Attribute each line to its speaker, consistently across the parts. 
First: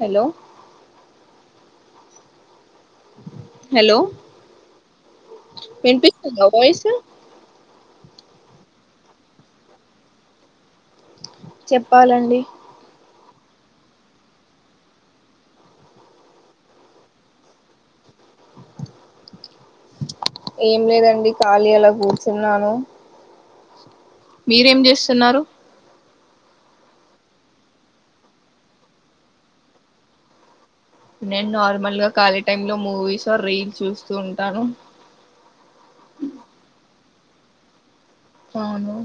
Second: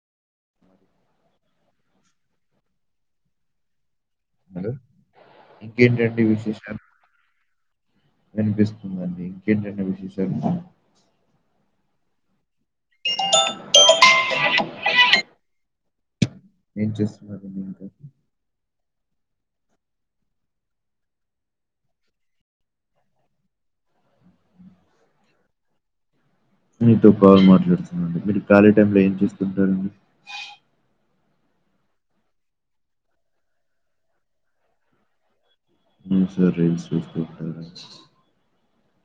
Speaker 1: Hello hello
Speaker 2: ఉన్నారు. ఇంకేంటండి
Speaker 1: వినిపిస్తుందా
Speaker 2: విశేషాలు?
Speaker 1: వాయిస్
Speaker 2: వినిపిస్తుందండి ఇంకేంటండి విశేషాలు
Speaker 1: చెప్పాలండి
Speaker 2: ఏం చేస్తున్నారు మీరు
Speaker 1: ఏం లేదండి ఖాళీ అలా కూర్చున్నాను మీరేం చేస్తున్నారు
Speaker 2: మీతో కాల్ మాట్లాడుతున్నానండి, మీరు ఖాళీ టైంలో ఏం చేస్తుంటారండి
Speaker 1: నేను నార్మల్ గా ఖాళీ టైమ్ లో మూవీస్ ఆర్ రీల్స్ చూస్తూ ఉంటాను
Speaker 2: హు సరే ఫిఫ్టీన్ మినిట్స్
Speaker 1: అవును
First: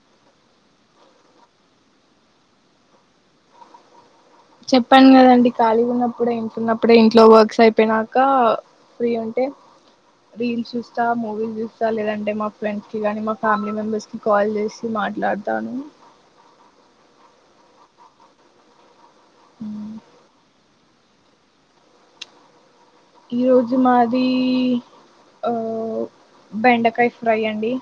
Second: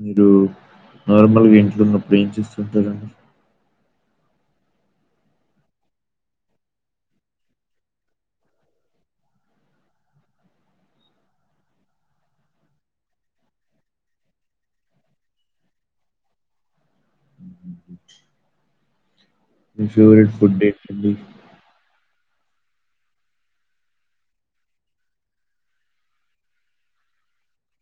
Speaker 2: మీరు నార్మల్గా ఇంట్లో ఉన్నప్పుడు ఏం చేస్తుంటారండి
Speaker 1: చెప్పాను కదండి ఖాళీగా ఉన్నప్పుడే ఉన్నప్పుడే ఇంట్లో వర్క్స్ అయిపోయినాక, ఫ్రీ ఉంటే రీల్స్ చూస్తా మూవీలు చూస్తా లేదంటే మా ఫ్రెండ్స్ కి కానీ మా ఫ్యామిలీ మెంబెర్స్ కి కాల్ చేసి మాట్లాడతాను.
Speaker 2: మీ ఫేవరెట్ ఫుడ్ ఏ హాలో
Speaker 1: ఈరోజు మాది ఆ బెండకాయ ఫ్రై అండి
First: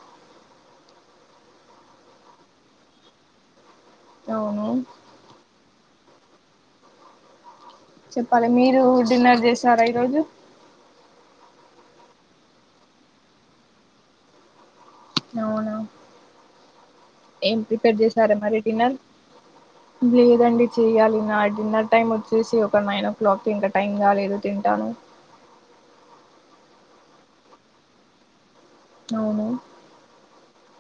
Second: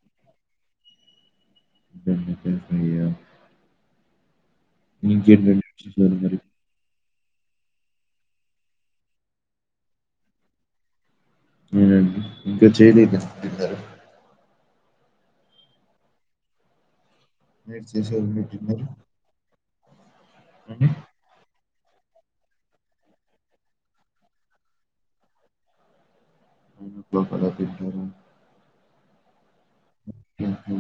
Speaker 2: [unintelligible] ఫ్రీ యా
Speaker 1: అవును
Speaker 2: ఇంకేంటండి సరె మరి
Speaker 1: చెప్పాలి మీరు డిన్నర్ చేసారా ఈ రోజు
Speaker 2: నేనా అండి ఇంకా చేయలేదండి, తిన్నారా
Speaker 1: అవును ఏం
Speaker 2: మీరు
Speaker 1: ప్రిపేర్
Speaker 2: చేశారా
Speaker 1: చేసారా
Speaker 2: అండి
Speaker 1: మరి డిన్నర్, లేదండి
Speaker 2: హ్మ్.
Speaker 1: చెయ్యాలి నా డిన్నర్ టైమ్ వచ్చి చూసి ఒక నైన్ ఓ క్లాక్కి ఇంకా టైం కాలేదు తింటాను
Speaker 2: నైన్ ఓ క్లాక్ అలా తింటారా
Speaker 1: అవును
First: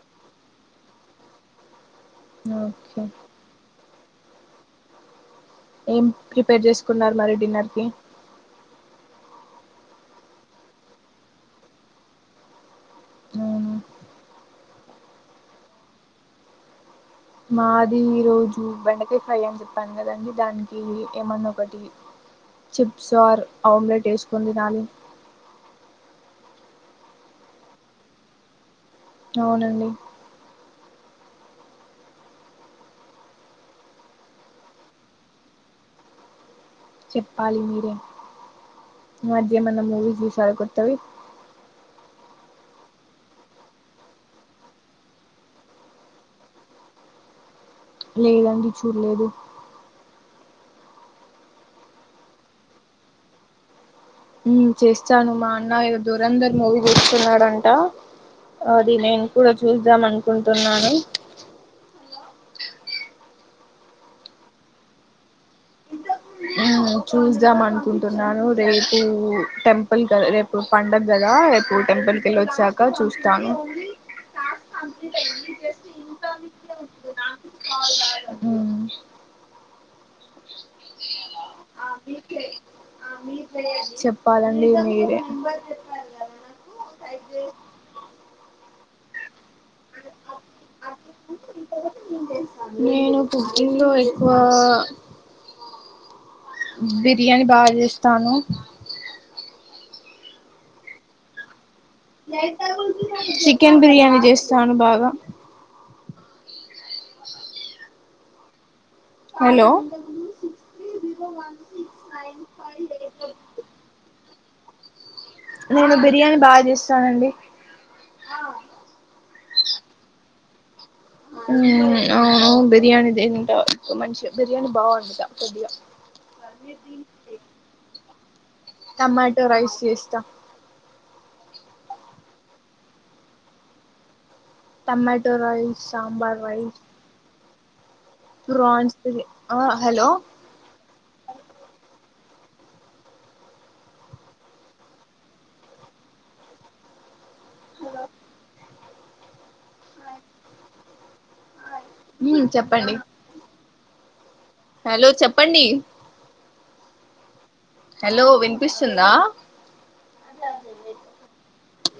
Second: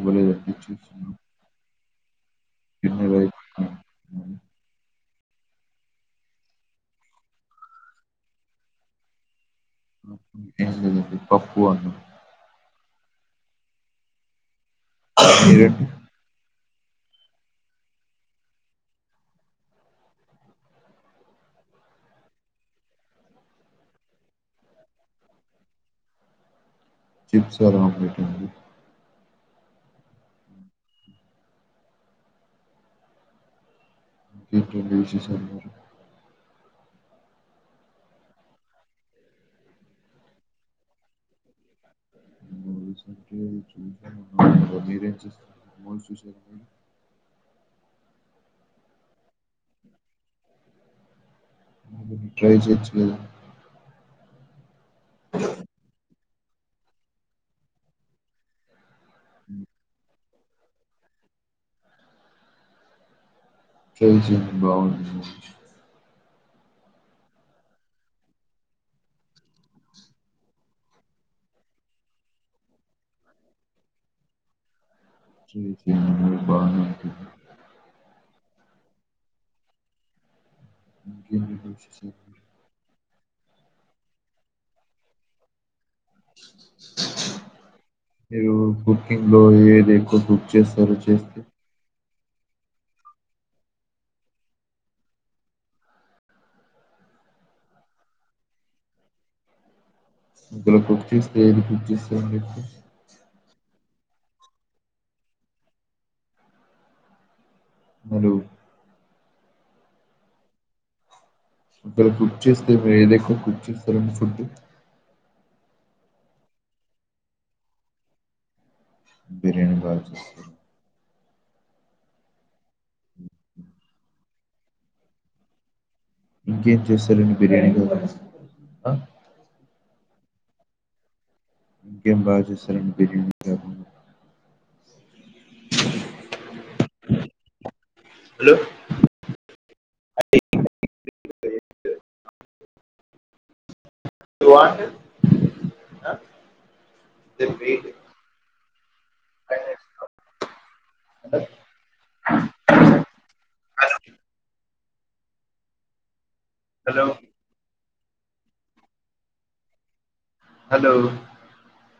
Speaker 2: బలే అనిపించింది సినిమా
Speaker 1: ఓకే
Speaker 2: అయిపోయిందా?
Speaker 1: ఏం ప్రిపేర్ చేసుకున్నారు మరి డిన్నర్ కి
Speaker 2: ఏం లేదండి పప్పు, అన్నం
Speaker 1: అవును
Speaker 2: మీరండి
Speaker 1: మాది ఈ రోజు బెండకాయ ఫ్రై అని చెప్పాను కదండి దానికి ఏమన్నా ఒకటి చిప్స్ ఆర్ ఆమ్లెట్ వేసుకుని తినాలి
Speaker 2: చిప్స్ ఆర్ ఆమ్లెటా అండి
Speaker 1: అవునండి
Speaker 2: ఇంకేంటండి విశేషాలు
Speaker 1: చెప్పాలి మీరే, ఈమధ్య ఏమైనా మూవీస్ చూశారా కొత్తవి
Speaker 2: మూవీస్ అంటే చూసా మరి మీరేం చూశారు మూవీస్ చూశారా
Speaker 1: లేదండి చూడలేదు
Speaker 2: ట్రై చేయొచ్చుగా
Speaker 1: ఉ చేస్తాను మా అన్న ఇడ దొ వరందర్ మూవీ చూస్తున్నాడంట ది నేను కూడా చూద్దాంను కుంటున్నాను
Speaker 2: ట్రై చేయ్ బాగుంది
Speaker 1: మ్మ్ చూస్దాం అనుకుంటున్నాను రేపు టెంపుల్ క రేపు పండగ కదా రేపు టెంపుల్ కెళ్ళి వచ్చాక చూస్తాను.
Speaker 2: చిన్ని చిన్ని బాగున్నాం చిన్ని
Speaker 1: ఉమ్
Speaker 2: మ్ [inaudible]
Speaker 1: చెప్పాలండి మీరే
Speaker 2: మీరు ఇ లో ఏది ఎక్కువ బుక్ చేస్తారో చేస్తే
Speaker 1: నేను పుట్టింట్లో ఎక్కువగా బిర్యానీ బాగ చేస్తాను
Speaker 2: బలే కుక్ చేస్తే ఏదికు
Speaker 1: చి కెన్ బిర్యానీ చేస్తాను బాగా
Speaker 2: హలో
Speaker 1: హలో
Speaker 2: ఒకవేళ కుక్ చేస్తే మీరు ఏది ఎక్కువ కుక్ చేస్తారండి ఫుడ్
Speaker 1: నేను బిర్యానీ బాగ చేస్తానండి ఆ
Speaker 2: బిర్యానీ బాగచేస్తారా
Speaker 1: అవును బిర్యానీ తింటా మంచిగ బిర్యానీ బాగా వండుతా కొద్దిగా,
Speaker 2: ఇంకేం చేస్తారు అండి బిర్యానీ కాకుండా ఆ?
Speaker 1: టమాటో రైస్ చేస్తా
Speaker 2: ఇంకేం బాగా చేస్తారండి బిర్యానీ కా
Speaker 1: tomato butter rice sambar rice
Speaker 2: చ్
Speaker 1: ఆ హలో
Speaker 2: అ వాట్ చెప్పు ఏంటి చ్
Speaker 1: ఉ చెప్పండి హలో చెప్పండి
Speaker 2: హలో
Speaker 1: హలో వినిపిస్తుందా అద
Speaker 2: హలో
Speaker 1: అ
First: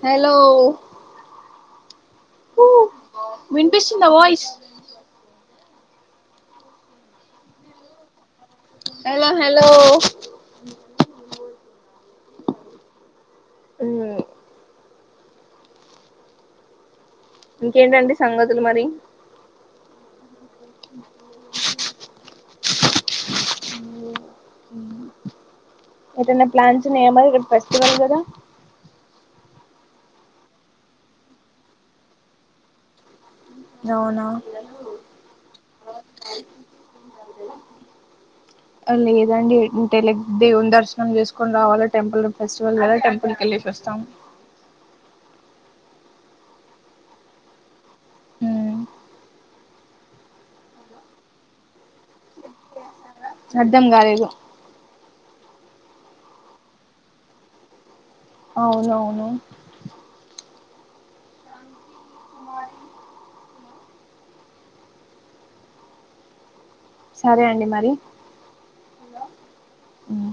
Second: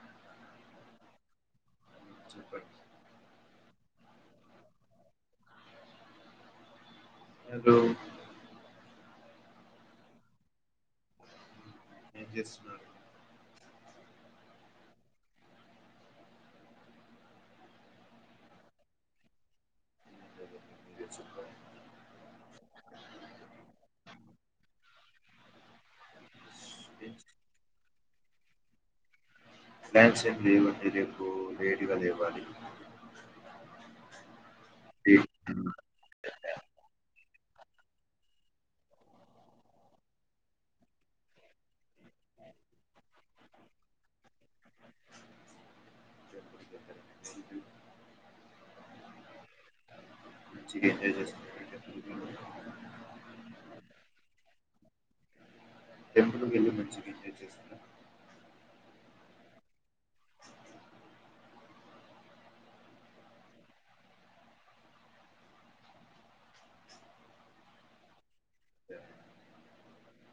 Speaker 1: హలో ఊ
Speaker 2: హలో
Speaker 1: వినిపిస్తుందా వాయిస్
Speaker 2: హలో
Speaker 1: హలో హలో
Speaker 2: ఏం చేస్తున్నారు
Speaker 1: హమ్ ఇంకేంటండి సంగతులు మరి
Speaker 2: ఇ చె
Speaker 1: ఏదన్న ప్లాన్స్ ఉన్నాయా మరి రీ బ్బస్ ఇవ్వరు కదా
Speaker 2: డాన్సీ రేపటి నించి రేపు లేటుగలెవ్వాలి
Speaker 1: అవునా లేదండి తెలి దేవుం దర్శనం చేసుకొని రావాలీ టెంపుల్ ఫె స్టీవల్ కదా టెంప్ కలి ప్రస్తాం
Speaker 2: అ [unintelligible]
Speaker 1: అర్ధం కాలేదు
Speaker 2: టెంపుల్కి వెళ్ళి మంచిగా ఎంజాయ్ చేశారా
Speaker 1: అవునవును కుమారి సరే అండి మరి హలో ఆ